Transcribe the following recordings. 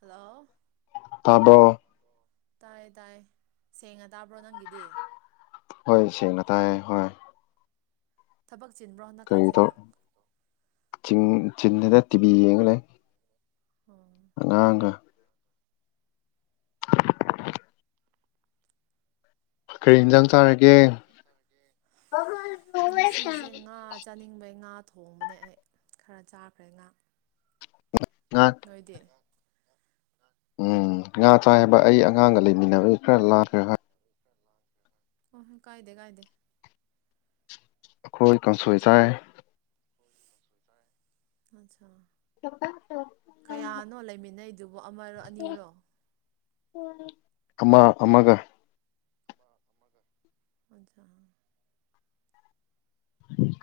hello ꯇꯥꯕꯣꯔ ꯇꯥꯌꯦ ꯇꯥꯌꯦ ꯁꯦꯡꯅ ꯇꯥꯕ꯭ꯔꯣ ꯅꯪꯒꯤꯗꯤ ꯍꯣꯏ ꯁꯦꯡꯅ ꯇꯥꯏꯌꯦ ꯍꯣꯏ ꯊꯕꯛ ꯆꯤꯟꯕ꯭ꯔꯣ ꯍꯟꯗꯛ ꯀꯔꯤ ꯀꯥꯟꯁꯦ ꯇꯧ ꯅꯪ ꯆꯤꯡ ꯆꯤꯟꯗꯦꯗ ꯇꯤꯕꯤ ꯌꯦꯡꯉꯥ ꯂꯩ ꯎꯝ ꯑꯉꯥꯡꯒ ꯀꯔꯤ ꯏꯟꯖꯥꯡ ꯆꯥꯔꯒꯦ ꯉꯁꯤꯁꯦ ꯉꯥ ꯆꯥꯅꯤꯡꯕꯩ ꯉꯥ ꯊꯣꯡꯕꯅꯦ ꯑꯩ ꯈꯔ ꯆꯥꯈ꯭ꯔꯦ ꯉꯥ ꯉꯥ ꯅꯣꯏꯗꯤ ꯎꯝ ꯉꯥ ꯆꯥꯏꯕ ꯑꯩ ꯑꯉꯥꯡꯒ ꯂꯩꯃꯤꯟꯅꯕ ꯈꯔ ꯂꯥꯛꯈꯦ ꯍꯣꯏ ꯑꯣꯍꯣꯏ ꯀꯥꯥꯏꯗ ꯀꯥꯏꯗ ꯑꯩꯈꯣꯏ ꯀꯥꯡꯁꯣꯏ ꯆꯥꯏ ꯑꯆꯥ ꯀꯌꯥꯅꯣ ꯂꯩꯃꯤꯟꯅꯩ ꯑꯗꯨꯕꯨ ꯑꯃꯔꯣ ꯑꯅꯤꯔꯣ ꯑꯃ ꯑꯃꯒ ꯑꯖ [inaudible] ꯎꯝ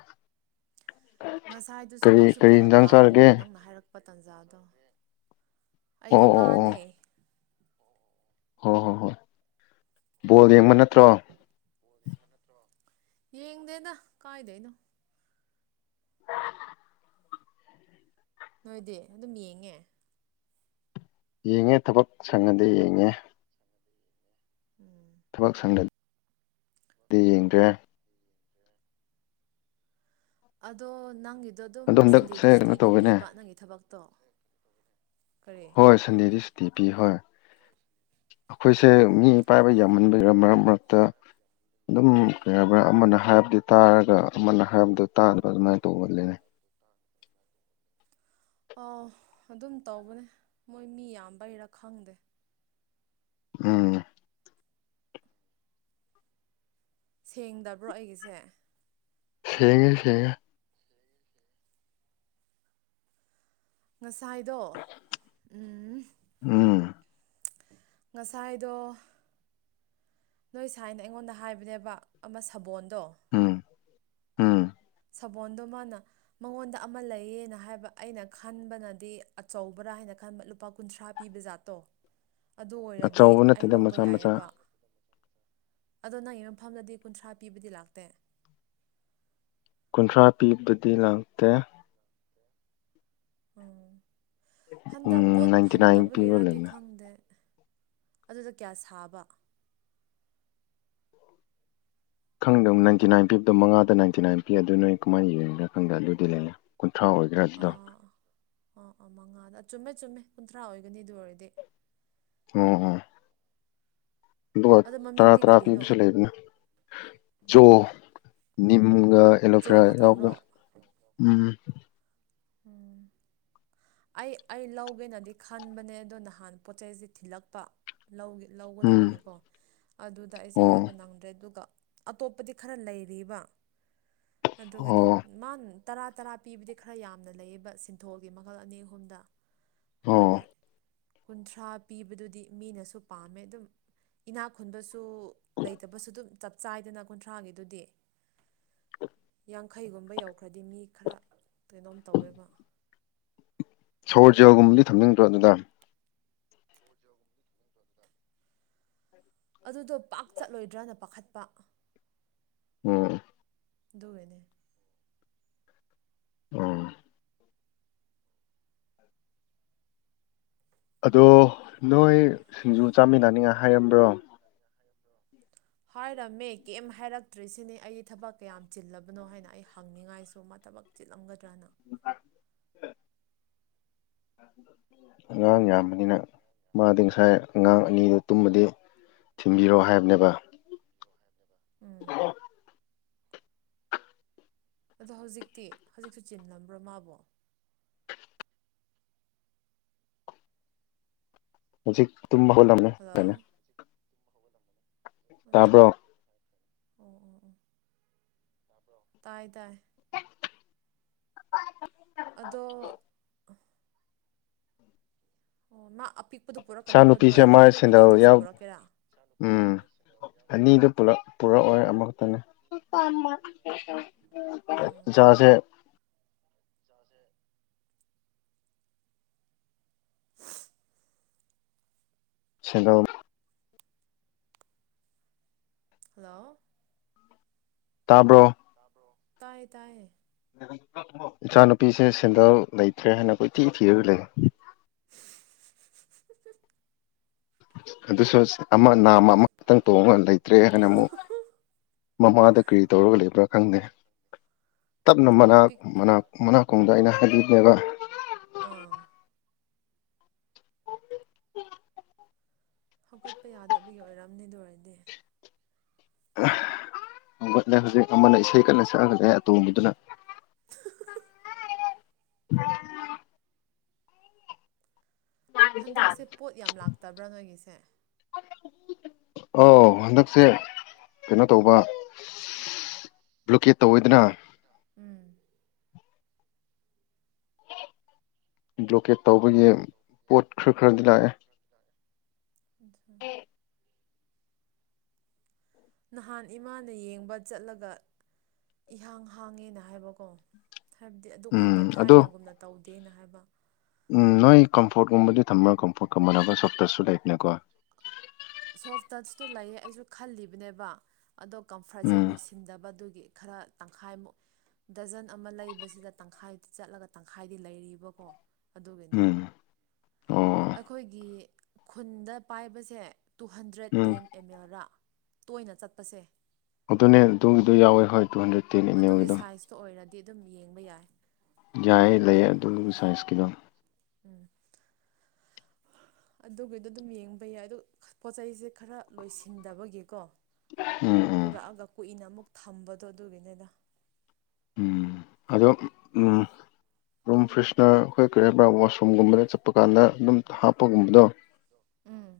ꯉꯁꯥꯏꯗꯨꯁꯨ ꯑꯩꯁꯨ ꯐꯔꯛ ꯇꯥꯕ ꯆꯥꯔꯒꯦ ꯑꯃꯨꯛꯀ ꯅꯪꯅ ꯍꯥꯏꯔꯛꯄ ꯇꯥꯟꯖꯥꯗꯣ ꯑꯣ ꯑꯩꯗꯤ ꯉꯥꯅꯦ ꯍꯣ ꯍꯣꯏ ꯍꯣꯏ ꯕꯣꯜ ꯌꯦꯡꯕ ꯅꯠꯇ꯭ꯔꯣ ꯌꯦꯡꯗꯦꯗ ꯀꯥꯏꯗꯩꯅꯣ ꯅꯣꯏꯗꯤ ꯑꯗꯨꯝ ꯌꯦꯡꯉꯦ ꯌꯦꯡꯉꯦ ꯊꯕꯛ ꯁꯪꯡꯉꯗꯤ ꯌꯦꯡꯉꯦ ꯎꯝ ꯊꯕꯛ ꯁꯪꯗꯔꯗꯤ ꯌꯦꯡꯗ꯭ꯔꯦ ꯑꯗꯣ ꯅꯪꯒꯤꯗꯣ ꯑꯗꯨꯝ ꯑꯗꯣ ꯍꯟꯗꯛꯁꯦ ꯁꯟꯗꯦꯗꯨ ꯁꯨꯇꯤ ꯀꯩꯅꯣ ꯑꯗꯨꯝ ꯇꯧꯋꯦꯅꯦ ꯄꯤꯕ ꯅꯪꯒꯤ ꯊꯕꯛꯇꯣ ꯀꯔꯤ ꯍꯣꯏ ꯁꯟꯗꯦꯗꯤ ꯁꯨꯇꯤ ꯄꯤ ꯍꯣꯏ ꯑꯩꯈꯣꯏꯁꯦ ꯃꯤ ꯄꯥꯏꯕ ꯌꯥꯝꯃꯟꯕ ꯃꯔꯛ ꯃꯔꯛꯇ ꯑꯗꯨꯝ ꯀꯩ ꯍꯥꯏꯕ꯭ꯔꯥ ꯑꯃꯅ ꯍꯥꯏꯕꯗꯤ ꯇꯥꯔꯒ ꯑꯃꯅ ꯍꯥꯏꯕꯗꯨ ꯇꯥꯗꯕ ꯑꯗꯨꯃꯥꯏꯅ ꯇꯧꯕ ꯂꯩꯌꯦ ꯑ ꯑꯗꯨꯝ ꯇꯧꯕꯅꯦ ꯃꯣꯏ ꯃꯤ ꯌꯥꯝꯕꯩꯔꯥ ꯈꯪꯗꯦ ꯎꯝ [inaudible] ꯁꯦꯡꯗꯕ꯭ꯔꯣ ꯑꯩꯒꯤꯁꯦ ꯁꯤꯉ ꯁꯤꯉ ꯉꯁꯥꯏꯗꯣ ꯎꯝ ꯎꯝ ꯉꯁꯥꯏꯗ ꯅꯣꯏ ꯁꯥꯏꯅ ꯑꯩꯉꯣꯟꯗ ꯍꯥꯏꯕꯅꯦꯕ ꯑꯃ ꯁꯥꯕꯣꯟꯗꯣ ꯎꯝ ꯎꯝ [inaudible] ꯁꯥꯕꯣꯣꯟꯗꯣ ꯃꯥꯅ ꯃꯉꯣꯟꯗ ꯑꯃ ꯂꯩꯌꯦꯅ ꯍꯥꯏꯕ ꯑꯩꯅ ꯈꯟꯕꯅꯗꯤ ꯑꯆꯧꯕ꯭ꯔꯥ ꯍꯥꯏꯅ ꯈꯟꯕ ꯂꯨꯄꯥ ꯀꯨꯟꯊ꯭ꯔꯥ ꯄꯤꯕ ꯖꯥꯠꯇꯣ ꯑꯗꯨ ꯑꯣꯏꯔꯗꯤ ꯑꯆꯧꯕ ꯑꯩ ꯅꯠꯇꯦꯗ ꯂꯧꯕ ꯃꯆꯥ ꯃꯆꯥ ꯌꯥꯏꯑꯕ ꯑꯗꯣ ꯅꯪꯒꯤ ꯃꯐꯝꯗꯗꯤ ꯀꯨꯟꯊ꯭ꯔꯥ ꯄꯤꯕꯗꯤ ꯂꯥꯛꯇꯦ ꯀꯨꯟꯊ꯭ꯔꯥ ꯄꯤꯕꯗꯤ ꯂꯥꯛꯇꯦ ꯎꯝ ꯎꯝ ꯍꯟꯗꯛ ꯄꯣꯠ ꯅꯥꯏꯟꯇꯤ ꯅꯥꯏꯟ ꯄꯤꯕ ꯐꯪꯗꯕꯒꯤꯔꯗꯤ ꯂꯩꯕꯅꯦ ꯈꯪꯗꯦ ꯑꯗꯨꯗ ꯀꯌꯥ ꯁꯥꯕ ꯈꯪꯗꯕꯣ ꯏꯟꯇꯤ ꯅꯥꯟ ꯄꯤꯕꯗꯣ ꯃꯉꯥꯗ ꯅꯥꯏꯟꯤ ꯅꯥꯏꯟ ꯄꯤ ꯅꯅ ꯀꯃꯥꯏꯅ ꯌꯦꯡꯅꯒ ꯈꯪꯗ ꯑꯗꯨꯗꯤ ꯂꯩꯔꯦ ꯑꯥ ꯑꯥ ꯑꯥ ꯃꯉꯥꯗ ꯆꯨꯝꯃꯦ ꯆꯨꯝꯃꯦ ꯀꯨꯟꯊ꯭ꯔꯥ ꯑꯣꯏꯒꯅꯤ ꯑꯗꯨ ꯑꯣꯏꯔꯗꯤ ꯑꯝ ꯑ [inaudible] ꯑꯗꯨꯒ ꯑꯗꯣ ꯇꯔꯥ ꯃꯃꯤꯡꯗꯤ ꯇꯔꯥ ꯀꯔꯤꯅꯣ ꯄꯤꯕꯁꯨ ꯑꯣ ꯂꯩꯕꯅꯤ ꯖꯣ ꯑꯣ ꯃꯨꯡꯒꯥ ꯖꯣ ꯑꯦꯂꯣꯐꯔꯥ ꯌꯥꯎꯕ ꯈꯛꯇꯪꯔꯣ ꯎꯝ ꯎꯝ ꯑꯩ ꯑꯩ ꯂꯧꯒꯦꯅꯗꯤ ꯈꯟꯕꯅꯦ ꯑꯗꯣ ꯅꯍꯥꯟ ꯄꯣꯠꯁꯤ ꯊꯤꯜꯂꯛꯄ ꯂꯧ ꯎꯝ ꯂꯧꯒꯗꯕꯒꯤꯀꯣ ꯑꯗꯨꯗ ꯑꯩꯁꯦ ꯑꯣ ꯍꯥꯏꯕ ꯅꯪꯗ꯭ꯔꯦ ꯑꯗꯨꯒ ꯑꯇꯣꯞꯄꯗꯤ ꯈꯔ ꯂꯩꯔꯤꯕ ꯑꯗꯨꯒꯒꯤꯅꯦ ꯑꯣ ꯃꯥ ꯇꯔꯥ ꯇꯔꯥ ꯄꯤꯕꯗꯤ ꯈꯔ ꯌꯥꯝꯅ ꯂꯩꯌꯦꯕ ꯁꯤꯟꯊꯣꯜꯒꯤ ꯃꯈꯜ ꯑꯅꯤ ꯑꯍꯨꯝꯗ ꯑꯣ ꯑꯗꯨꯒꯤ ꯀꯨꯟꯊ꯭ꯔꯥ ꯄꯤꯕꯗꯨꯗꯤ ꯃꯤꯅꯁꯨ ꯄꯥꯝꯃꯦ ꯑꯗꯨꯝ ꯏꯅꯥꯛ ꯈꯨꯨꯟꯕꯁꯨ ꯁꯨ ꯂꯩꯇꯕꯁꯨ ꯑꯗꯨꯝ ꯆꯞ ꯆꯥꯏꯗꯅ ꯀꯨꯟꯊ꯭ꯔꯥꯒꯤꯗꯨꯗꯤ ꯌꯥꯡꯈꯩꯒꯨꯝꯕ ꯌꯧꯈ꯭ꯔꯗꯤ ꯃꯤ ꯈꯔ ꯀꯩꯅꯣꯝ ꯇꯧꯋꯦꯕ ꯁꯣꯔ ꯖꯦꯜꯒꯨꯝꯕꯗꯤ ꯊꯝꯅꯤꯡꯗ꯭ꯔꯣ ꯑꯗꯨꯗ ꯑꯗꯨꯗꯣ ꯄꯥꯛ ꯆꯠꯂꯣꯏꯗ꯭ꯔꯅ ꯄꯥꯈꯠꯄ ꯎꯝ ꯗꯅꯦꯦ ꯎꯝ ꯑꯗꯣ ꯅꯣꯏ ꯁꯤꯡꯖꯨ ꯆꯥꯃꯤꯟꯅꯅꯤꯡꯉꯥꯏ ꯍꯥꯏꯝꯕ꯭ꯔꯣ ꯍꯥꯏꯔꯝꯃꯦ ꯀꯩꯝ ꯍꯥꯏꯔꯛꯇ꯭ꯔꯤꯁꯤꯅꯤ ꯑꯩ ꯊꯕꯛ ꯀꯌꯥꯝ ꯆꯤꯜꯂꯕꯅꯣ ꯍꯥꯏꯅ ꯑꯩ ꯍꯪꯅꯤꯡꯉꯥꯏꯁꯨ ꯊꯕꯛꯤꯂꯝꯒꯗ꯭ꯔꯥꯅꯤ [unintelligible] ꯑꯉꯥꯡ ꯌꯥꯝꯕꯅꯤꯅ ꯃꯥꯗꯤ ꯉꯁꯥꯏ ꯑꯉꯥꯡ ꯎꯝ ꯑꯅꯤꯗꯨ ꯇꯨꯝꯃꯗꯤ ꯊꯤꯟꯕꯤꯔꯛꯑꯣ ꯍꯥꯏꯕꯅꯦꯕ ꯎꯝ ꯑꯗꯣ ꯍꯧꯖꯤꯛꯇꯤ ꯍꯧꯖꯤꯛꯁꯨ ꯆꯤꯜꯂꯝꯕ꯭ꯔꯣ ꯃꯥꯕꯣ ꯍꯧꯖꯤꯛ ꯇꯨꯝ ꯍꯣꯜꯅ ꯍꯜꯂꯣ ꯀꯅꯦ ꯑꯣ ꯇꯥꯕ꯭ꯔꯣ ꯑꯣ ꯇꯥꯏ ꯇꯥꯏ [unintelligible] ꯑꯣ ꯑꯣ ꯃꯥꯄꯤ ꯏꯆꯥ ꯅꯨꯨꯄꯤꯁꯦ ꯃꯥ ꯁꯦꯟꯗꯦꯜ ꯌꯥꯎ ꯄꯨꯔꯛꯀꯦꯔꯥ ꯎꯝ ꯑꯅꯤꯗꯨ ꯄꯨꯂꯞ ꯄꯨꯔꯛꯑꯣꯏ ꯑꯃꯈꯛꯇꯅꯦ ꯑꯣ ꯏꯥꯁꯦ ꯁꯗꯜ ꯍꯜꯂꯣ ꯇꯥꯕ꯭ꯔꯣ ꯇꯌꯦ ꯇꯌꯦ ꯏꯆꯥꯅꯨꯄꯤꯁꯦ ꯁꯦꯟꯗꯜ ꯂꯩꯇ꯭ꯔꯦ ꯍꯥꯏꯅ ꯑꯩꯈ ꯏꯊꯤ ꯊꯤꯔꯒ ꯂꯩ ꯑꯗꯨꯁꯨ ꯑꯃ ꯅꯥꯝꯃ ꯑꯃꯈꯛꯇꯪ ꯇꯣꯡꯉꯒ ꯂꯩꯇ꯭ꯔꯦ ꯍꯥꯏꯅ ꯑꯃꯨꯛ ꯃꯃꯥꯗ ꯀꯔꯤ ꯇꯧꯔꯒ ꯂꯩꯕ꯭ꯔꯥ ꯈꯪꯗꯦ ꯇꯞꯅ ꯑꯄꯤꯛ ꯃꯅꯥꯛꯅꯥ ꯃꯅꯥꯛꯀꯣꯡꯕꯗ ꯑꯩꯅ ꯍꯥꯏꯕꯤꯕꯅꯦꯕ ꯑꯥ ꯍꯧꯀꯠꯄ ꯌꯥꯗꯕꯒꯤ ꯑꯣꯏꯔꯝꯅꯤꯗꯨ ꯑꯣꯏꯔꯗꯤ ꯍꯧꯒꯠꯂꯦ ꯍꯧꯖꯤꯛ ꯑꯃꯅ ꯏꯁꯩ ꯀꯟꯅ ꯁꯛꯍꯒꯂꯦ ꯑꯇꯣꯕꯗꯨꯅ ꯑ ꯍꯟꯗꯛꯁꯦ ꯄꯣꯠ ꯌꯥꯝ ꯂꯥꯛꯇꯕ꯭ꯔꯥ ꯅꯣꯏꯒꯤꯁꯦ ꯑ ꯍꯟꯗꯛꯁꯦ ꯀꯩꯅꯣ ꯇꯧꯕ ꯂꯨꯀꯦꯠ ꯇꯧꯋꯤꯗꯅ ꯎꯝ ꯕ꯭ꯂꯣꯀꯦꯠ ꯇꯧꯕꯒꯤ ꯄꯣꯠ ꯈꯔ ꯈꯔꯗꯤ ꯂꯥꯛꯑꯦ ꯑꯝ ꯅꯍꯥꯟ ꯏꯃꯥꯅ ꯌꯦꯡꯕ ꯆꯠꯂꯒ ꯏꯍꯥꯡ ꯍꯥꯡꯉꯦꯅ ꯍꯥꯏꯕꯀꯣ ꯍꯥꯏꯕꯗꯤ ꯑꯗꯨꯛ ꯍꯅ ꯎꯝ ꯑꯗꯣ ꯊꯥꯏꯅꯒꯨꯝꯅ ꯇꯧꯗꯦꯅ ꯍꯥꯏꯕ ꯎꯝ ꯅꯣꯏ ꯀꯝꯐꯣꯔꯠꯀꯨꯝꯕꯗꯤ ꯊꯝꯃꯣ ꯀꯝꯐꯣꯔꯠ ꯀꯃꯜꯅꯕ ꯁꯣꯞꯇꯁꯨ ꯂꯩꯕꯅꯦꯀꯣ ꯁꯣꯐ ꯇꯁꯇꯨ ꯂꯩꯌꯦ ꯑꯩꯁꯨ ꯈꯜꯂꯤꯕꯅꯦꯕ ꯑꯗꯣ ꯀꯝꯐꯔꯠꯁꯦ ꯎꯝ ꯂꯣꯏꯁꯤꯟꯗꯕ ꯑꯗꯨꯒꯤ ꯒꯤ ꯈꯔ ꯇꯪꯈꯥꯏꯃꯨꯛ ꯗꯖꯟ ꯑꯃ ꯂꯩꯕꯁꯤꯗ ꯇꯪꯈꯥꯏꯗ ꯆꯠꯂꯒ ꯇꯪꯈꯥꯏꯗꯤ ꯂꯩꯔꯤꯕꯀꯣ ꯑꯗꯨꯒꯤꯅꯤ ꯎꯝ ꯑꯣ ꯑꯩꯈꯣꯏꯒꯤ ꯈꯨꯟꯗ ꯄꯥꯏꯕꯁꯦ two hundred um ten M L ꯔꯥ ꯇꯣꯏꯅ ꯆꯠꯄꯁꯦ ꯑꯗꯨꯅꯦ ꯑꯗꯨꯒꯤꯗꯣ ꯌꯥꯎꯋꯦ ꯍꯣꯏ ꯇꯨ ꯍꯟꯗ꯭ꯔꯦꯠ ꯇꯦꯟ ꯑꯦꯝ ꯑꯗꯨꯒꯤ ꯑꯦꯝꯒꯤꯗꯣ ꯁꯥꯏꯖꯇꯣ ꯑꯣꯏꯔꯗꯤ ꯑꯗꯨꯝ ꯌꯦꯡꯕ ꯌꯥꯏ ꯌꯥꯏ ꯂꯩ ꯑꯗꯨ ꯁꯥꯏꯁꯀꯤꯗꯣ ꯎꯝ ꯑꯗꯨꯒꯤꯗꯣ ꯑꯗꯨꯝ ꯌꯦꯡꯕ ꯌꯥꯏ ꯑꯗ ꯄꯣꯠ ꯆꯩꯁꯦ ꯈꯔ ꯂꯣꯏꯁꯤꯟꯗꯕꯒꯤꯀꯣ ꯎꯝ ꯎꯝ ꯄꯨꯔꯛꯑꯒ ꯀꯨꯏꯅ ꯑꯃꯨꯛ ꯊꯝꯕꯗꯣ ꯑꯗꯨꯒꯤꯅꯤꯗ ꯎꯝ ꯑꯗꯣ ꯎꯝ ꯔꯨꯝ ꯐ꯭ꯔꯦꯁꯅꯔ ꯑꯩꯈꯣꯏ ꯀꯔꯤ ꯍꯥꯏꯔꯤꯕ꯭ꯔꯥ ꯋꯥꯁꯔꯨꯝꯒꯨꯝꯕꯗ ꯆꯠꯄ ꯀꯥꯟꯗ ꯑꯗꯨꯝ ꯍꯥꯞꯄꯒꯨꯝꯕꯗꯣ ꯎꯝ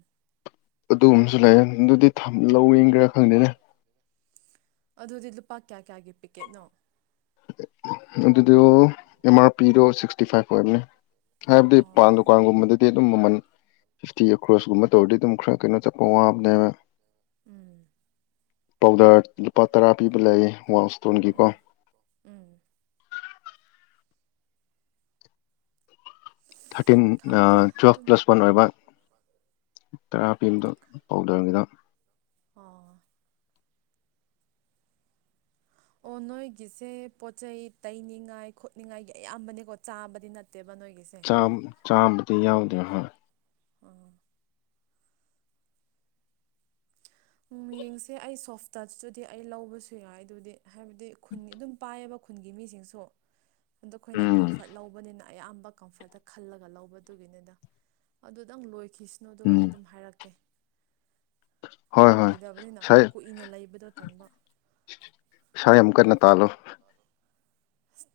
ꯑꯗꯨꯒꯨꯝꯕꯁꯨ ꯂꯩ ꯑꯗꯨꯗꯤ ꯂꯧꯋ ꯈꯔ ꯈꯪꯗꯦꯅꯦ ꯑꯗꯨꯗꯤ ꯂꯨꯄꯥ ꯀꯌꯥ ꯀꯌꯥꯒꯤ ꯄꯤꯀꯦꯠꯅꯣ ꯑꯗꯨꯗ ꯑꯦꯝ ꯑꯥꯔ ꯄꯤꯗꯣ ꯁꯤꯛꯁꯇꯤ ꯐꯥꯏꯚ ꯑꯣꯏꯕꯅꯦ ꯍꯥꯏꯕꯗꯤ ꯄꯥꯟ ꯑꯣ ꯗꯨꯀꯥꯟꯒꯨꯝꯕꯗꯗꯤ ꯑꯗꯨꯝ ꯃꯃꯜ ꯐꯤꯐꯇꯤ ꯑꯦꯀ꯭ꯔꯣꯁꯀꯨꯝꯕ ꯇꯧꯔꯗꯤ ꯑꯗꯨꯝ ꯈꯔ ꯀꯩꯅꯣ ꯆꯠꯄ ꯋꯥꯕꯅꯦꯕ ꯎꯝ ꯄꯥꯎꯗꯔ ꯂꯨꯄꯥ ꯇꯔꯥ ꯄꯤꯕ ꯂꯩ ꯋꯥꯏꯜ ꯏꯁꯇꯣꯟꯒꯤꯀꯣ ꯎꯝ ꯎꯝ ꯊꯥꯔꯇꯤꯟ ꯈꯪꯗꯦ ꯇ꯭ꯋꯦꯜꯐ ꯑꯗꯨꯝ ꯄ꯭ꯂꯁ ꯋꯥꯟ ꯑꯣꯏꯕ ꯇꯔꯥ ꯄꯦꯟꯗ ꯄꯥꯎꯗꯔꯉꯗ ꯑꯣ ꯑꯣ ꯅꯣꯏꯒꯤꯁꯦ ꯄꯣꯠꯆ ꯆꯩ ꯇꯩꯅꯤꯡꯉꯥꯏ ꯈꯣꯠꯅꯤꯡꯉꯥꯏ ꯑꯌꯥꯝꯕꯅꯦꯀꯣ ꯆꯥꯕꯗꯤ ꯅꯠꯇꯦꯕ ꯅꯣꯏꯒꯤꯁꯦ ꯆꯥꯡ ꯆꯥꯝꯕꯗꯤ ꯌꯥꯎꯗꯣ ꯍꯥꯏ ꯑꯣ ꯎꯝ ꯌꯦꯡꯁꯦ ꯑꯩ ꯁꯣꯐ ꯇꯆꯇꯨꯗꯤ ꯑꯩ ꯂꯧꯕꯁꯨ ꯌꯥꯏ ꯑꯗꯨꯗꯤ ꯍꯥꯏꯕꯗꯤ ꯈꯨꯟꯒꯤ ꯑꯗꯨꯝ ꯄꯥꯏꯑꯕ ꯈꯨꯟꯒꯤ ꯃꯤꯁꯤꯡꯁꯨ ꯑꯗ ꯑꯩꯈꯣꯏꯅ ꯎꯝ ꯀꯝꯐꯔꯠ ꯂꯧꯕꯅꯤꯅ ꯑꯌꯥꯝꯕ ꯀꯝꯐꯔꯠꯇ ꯈꯜꯂꯒ ꯂꯧꯕꯗꯨꯒꯤꯅꯤꯅ ꯑꯗꯨꯗꯪ ꯂꯣꯏ ꯀ꯭ꯔꯤꯁꯅꯣꯗꯨꯒ ꯑꯩ ꯎꯝ ꯑꯗꯨꯝ ꯍꯥꯏꯔꯛꯀꯦ ꯍꯣꯏ ꯍꯣꯏ ꯂꯣꯏꯗꯕꯅꯤꯅ ꯀꯨꯏꯅ ꯂꯩꯕꯗꯣ ꯇꯟꯕ ꯁꯥꯏ ꯑꯃ ꯀ ꯇꯥꯂꯣ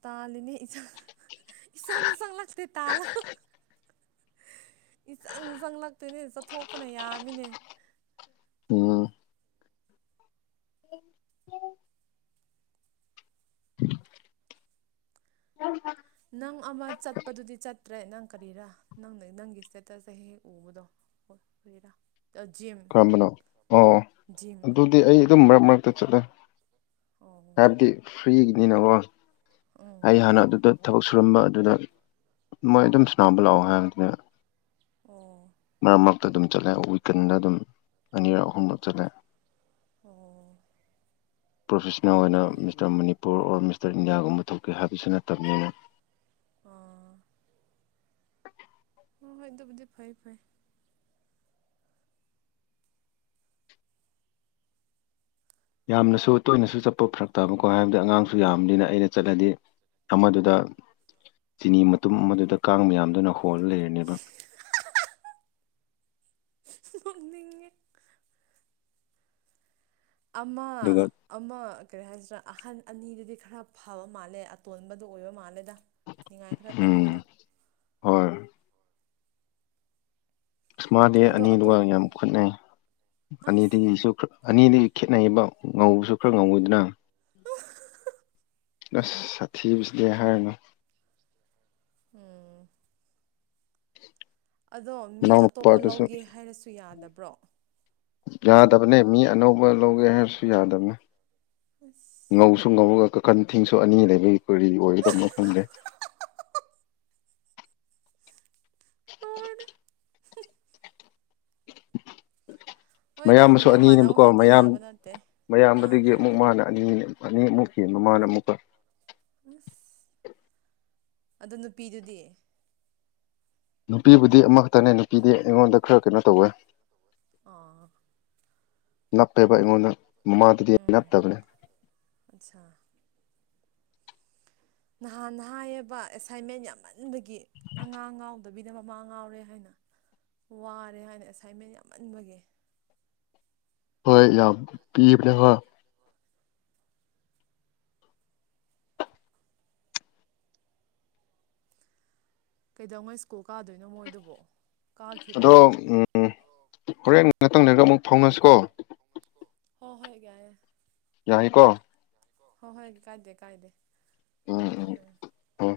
ꯇꯥꯂꯤꯅꯦ ꯏꯁꯪ ꯏꯁꯪꯁꯪ ꯂꯥꯛꯇꯦ ꯇꯥꯂ ꯏꯆꯪ ꯆꯪꯂꯛꯇꯣꯏꯅꯦ ꯆꯠꯊꯣꯛꯄꯅ ꯌꯥꯝꯃꯤꯅꯦ ꯑꯝ ꯎ ꯑ ꯅꯪ ꯑꯃ ꯆꯠꯄꯗꯨꯗꯤ ꯆꯠꯇ꯭ꯔꯦ ꯅꯪ ꯀꯔꯤꯔꯥ ꯅꯪ ꯅꯪꯒꯤ ꯏꯁꯇꯦꯇꯁꯁꯦꯦꯛ ꯍꯦꯛ ꯎꯕꯗꯣ ꯍ ꯐꯣꯏꯗꯥ ꯈꯔꯝꯕꯅꯣ ꯑꯣ ꯖꯤꯝ ꯑꯗꯨꯗꯤ ꯑꯩ ꯑꯗꯨꯝ ꯃꯔꯛ ꯃꯔꯛꯇ ꯆꯠꯂꯦ ꯑꯣ ꯍꯥꯏꯕꯗꯤ ꯐ꯭ꯔꯤꯒꯤꯅꯤꯅꯀꯣ ꯎꯝ ꯑꯩ ꯍꯥꯟꯅ ꯑꯗꯨꯗ ꯊꯕꯛ ꯁꯨꯔꯝꯕ ꯑꯗꯨꯗ ꯃꯣꯏ ꯑꯗꯨꯝ ꯁꯨꯅꯥꯎꯕ ꯂꯥꯛꯑꯣ ꯍꯥꯏꯕꯗꯨꯗ ꯑꯣ ꯃꯔꯛ ꯃꯔꯛꯇ ꯑꯗꯨꯝ ꯆꯠꯂꯦ ꯋꯤꯀꯟꯗ ꯑꯗꯨꯝ ꯑꯅꯤꯔꯛ ꯑꯍꯨꯝꯂꯛ ꯆꯠꯂꯦ ꯑꯣ ꯄ꯭ꯔꯣꯐꯦꯁꯅꯦꯜ ꯑꯣꯏꯅ ꯐꯩ mister Manipur or miss mister ꯏꯟꯗꯤꯌꯥꯒꯨꯝꯕ ꯊꯣꯛꯀꯦ ꯍꯥꯏꯕꯁꯨ ꯅꯠꯇꯕꯅꯤꯅ ꯑ [unintelligible] ꯍ ꯍꯣꯏ ꯑꯗꯨ ꯑꯗꯨꯗꯤ ꯐꯩ ꯐꯥꯏ ꯌꯥꯝꯅꯁꯨ ꯇꯣꯏꯅꯁꯨ ꯆꯠꯄ ꯐꯔꯛꯛꯇꯥꯕꯀꯣ ꯍꯥꯏꯕꯗꯤ ꯑꯉꯥꯡꯁꯨ ꯌꯥꯝꯕꯅꯤꯅ ꯑꯩꯅ ꯆꯠꯂꯗꯤ ꯑꯃꯗꯨꯗ ꯆꯤꯅꯤ ꯃꯇꯨꯝ ꯑꯗꯨꯗ ꯀꯥꯡ ꯃꯌꯥꯝꯗꯨꯅ ꯍꯣꯜ ꯂꯩꯔꯅꯦꯕ [unintelligible] ꯅꯣꯛꯅꯤꯡꯉꯦ ꯑꯃ ꯑꯗꯨꯒ ꯑꯃ ꯀꯔꯤ ꯍꯥꯏꯁꯤꯅ ꯑꯍꯟ ꯑꯅꯤꯗꯨꯗꯤ ꯈꯔ ꯐꯕ ꯃꯥꯜꯂꯦ ꯑꯇꯣꯟꯕꯗꯨ ꯑꯣꯏꯕ ꯃꯥꯜꯂꯦꯗ ꯉꯥꯏ ꯈꯔ ꯎꯝ ꯀꯟꯕꯗꯣ ꯍꯣꯏ ꯏꯁꯃꯥ ꯗꯦ ꯑꯗꯣ ꯑꯅꯤꯗꯨꯒ ꯑꯇꯣꯞ ꯌꯥꯝ ꯈꯨꯠꯅꯩ ꯑꯁ ꯑꯅꯤꯗꯤꯁꯨ ꯑꯅꯤꯗꯒꯤ ꯈꯦꯠꯅꯩꯕ ꯉꯧꯕꯁꯨ ꯈꯔ ꯉꯧꯋꯤꯗꯅ ꯑꯁ ꯁꯥꯊꯤꯕꯁꯤꯗꯤ ꯍꯥꯏꯔꯅꯨ ꯎꯝ ꯑꯗꯣ ꯃꯤ ꯃꯅꯥꯎ ꯑꯇꯣꯞꯄ ꯅꯨꯄꯥꯗꯨꯁꯨ ꯂꯧꯒꯦ ꯍꯥꯏꯔꯁꯨ ꯌꯥꯗꯕ꯭ꯔꯣ ꯌꯥꯗꯕꯅꯦ ꯃꯤ ꯑꯅꯧꯕ ꯂꯧꯒꯦ ꯍꯥꯏꯔꯁꯨ ꯌꯥꯗꯕꯅꯦ ꯑꯁ ꯉꯧꯁꯨꯝ ꯉꯕꯒꯈ ꯀꯟ ꯊꯤꯡꯁꯨ ꯑꯅꯤ ꯂꯩꯕꯒꯤ ꯀꯨꯔꯤ ꯑꯣꯏꯒꯗꯕꯅ ꯈꯪꯗꯦ ꯂꯣꯏꯔꯦ ꯍꯣꯏꯗ ꯃꯌꯥꯝꯁꯨ ꯂꯣꯏ ꯃꯥꯟꯅꯧ ꯑꯅꯤꯅꯦꯕꯀꯣ ꯍꯥꯏꯗꯤ ꯃꯌꯥꯝ ꯌꯥꯕ ꯅꯠꯇꯦ ꯑꯥ ꯃꯌꯥꯝꯕꯗꯒꯤ ꯑꯃꯨꯛ ꯍꯥꯏꯔꯛꯑꯣ ꯃꯥꯅ ꯑꯅꯤꯅꯦ ꯑꯅꯤ ꯑꯃꯨꯛꯈꯤ ꯃꯃꯥꯅ ꯑꯃꯨꯛꯀ ꯎ ꯑꯗ ꯅꯨꯄꯤꯗꯨꯗꯤ ꯅꯨꯄꯤꯕꯨꯗꯤ ꯑꯃꯈꯛꯇꯅꯦ ꯅꯨꯄꯤꯗꯤ ꯑꯩꯉꯣꯟꯗ ꯈꯔ ꯀꯩꯅꯣ ꯇꯧꯋꯦ ꯑ ꯅꯞꯄꯦꯕ ꯑꯩꯉꯣꯟꯗ ꯃꯃꯥꯗꯨꯗꯤ ꯅꯞꯇꯕꯅꯦ ꯑꯆꯥ ꯅꯍꯥꯟ ꯅ ꯍꯥꯏꯌꯦꯕ ꯑꯦꯁꯥꯏꯟꯃꯦꯟ ꯌꯥꯝꯃꯟꯕꯒꯤ ꯑꯉꯥꯡ ꯑꯉꯥꯎ ꯑꯗꯣꯕꯤꯅ ꯃꯃꯥ ꯉꯥꯎꯔꯦ ꯍꯥꯏꯅ ꯋꯥꯔꯦ ꯍꯥꯏꯅ ꯑꯦꯁꯥꯏꯟꯃꯦꯟ ꯌꯥꯝꯃꯟꯕꯒꯤ ꯍꯣꯏ ꯌꯥꯝ ꯄꯤꯕꯅꯦ ꯀꯩꯗꯧꯉꯣꯏ ꯁ꯭ꯀꯨꯜ ꯀꯥꯗꯣꯏꯅꯣ ꯃꯣꯏꯗꯨꯕꯣ ꯑꯗꯣ ꯀꯥꯈꯤꯔꯣꯏꯗ꯭ꯔꯣ ꯍꯣꯔꯦꯟ ꯅꯊꯪꯅꯔꯒ ꯑꯃꯨꯛ ꯐꯥꯎꯅꯁꯤꯀꯣ ꯍꯣꯏ ꯍꯣꯏꯒ ꯌꯥꯏꯀꯣ ꯍꯣꯏ ꯍꯣꯏ ꯀꯥꯏꯗꯦ ꯀꯥꯏꯗꯦ ꯎꯝ ꯊꯝꯃꯦ ꯍꯣꯏ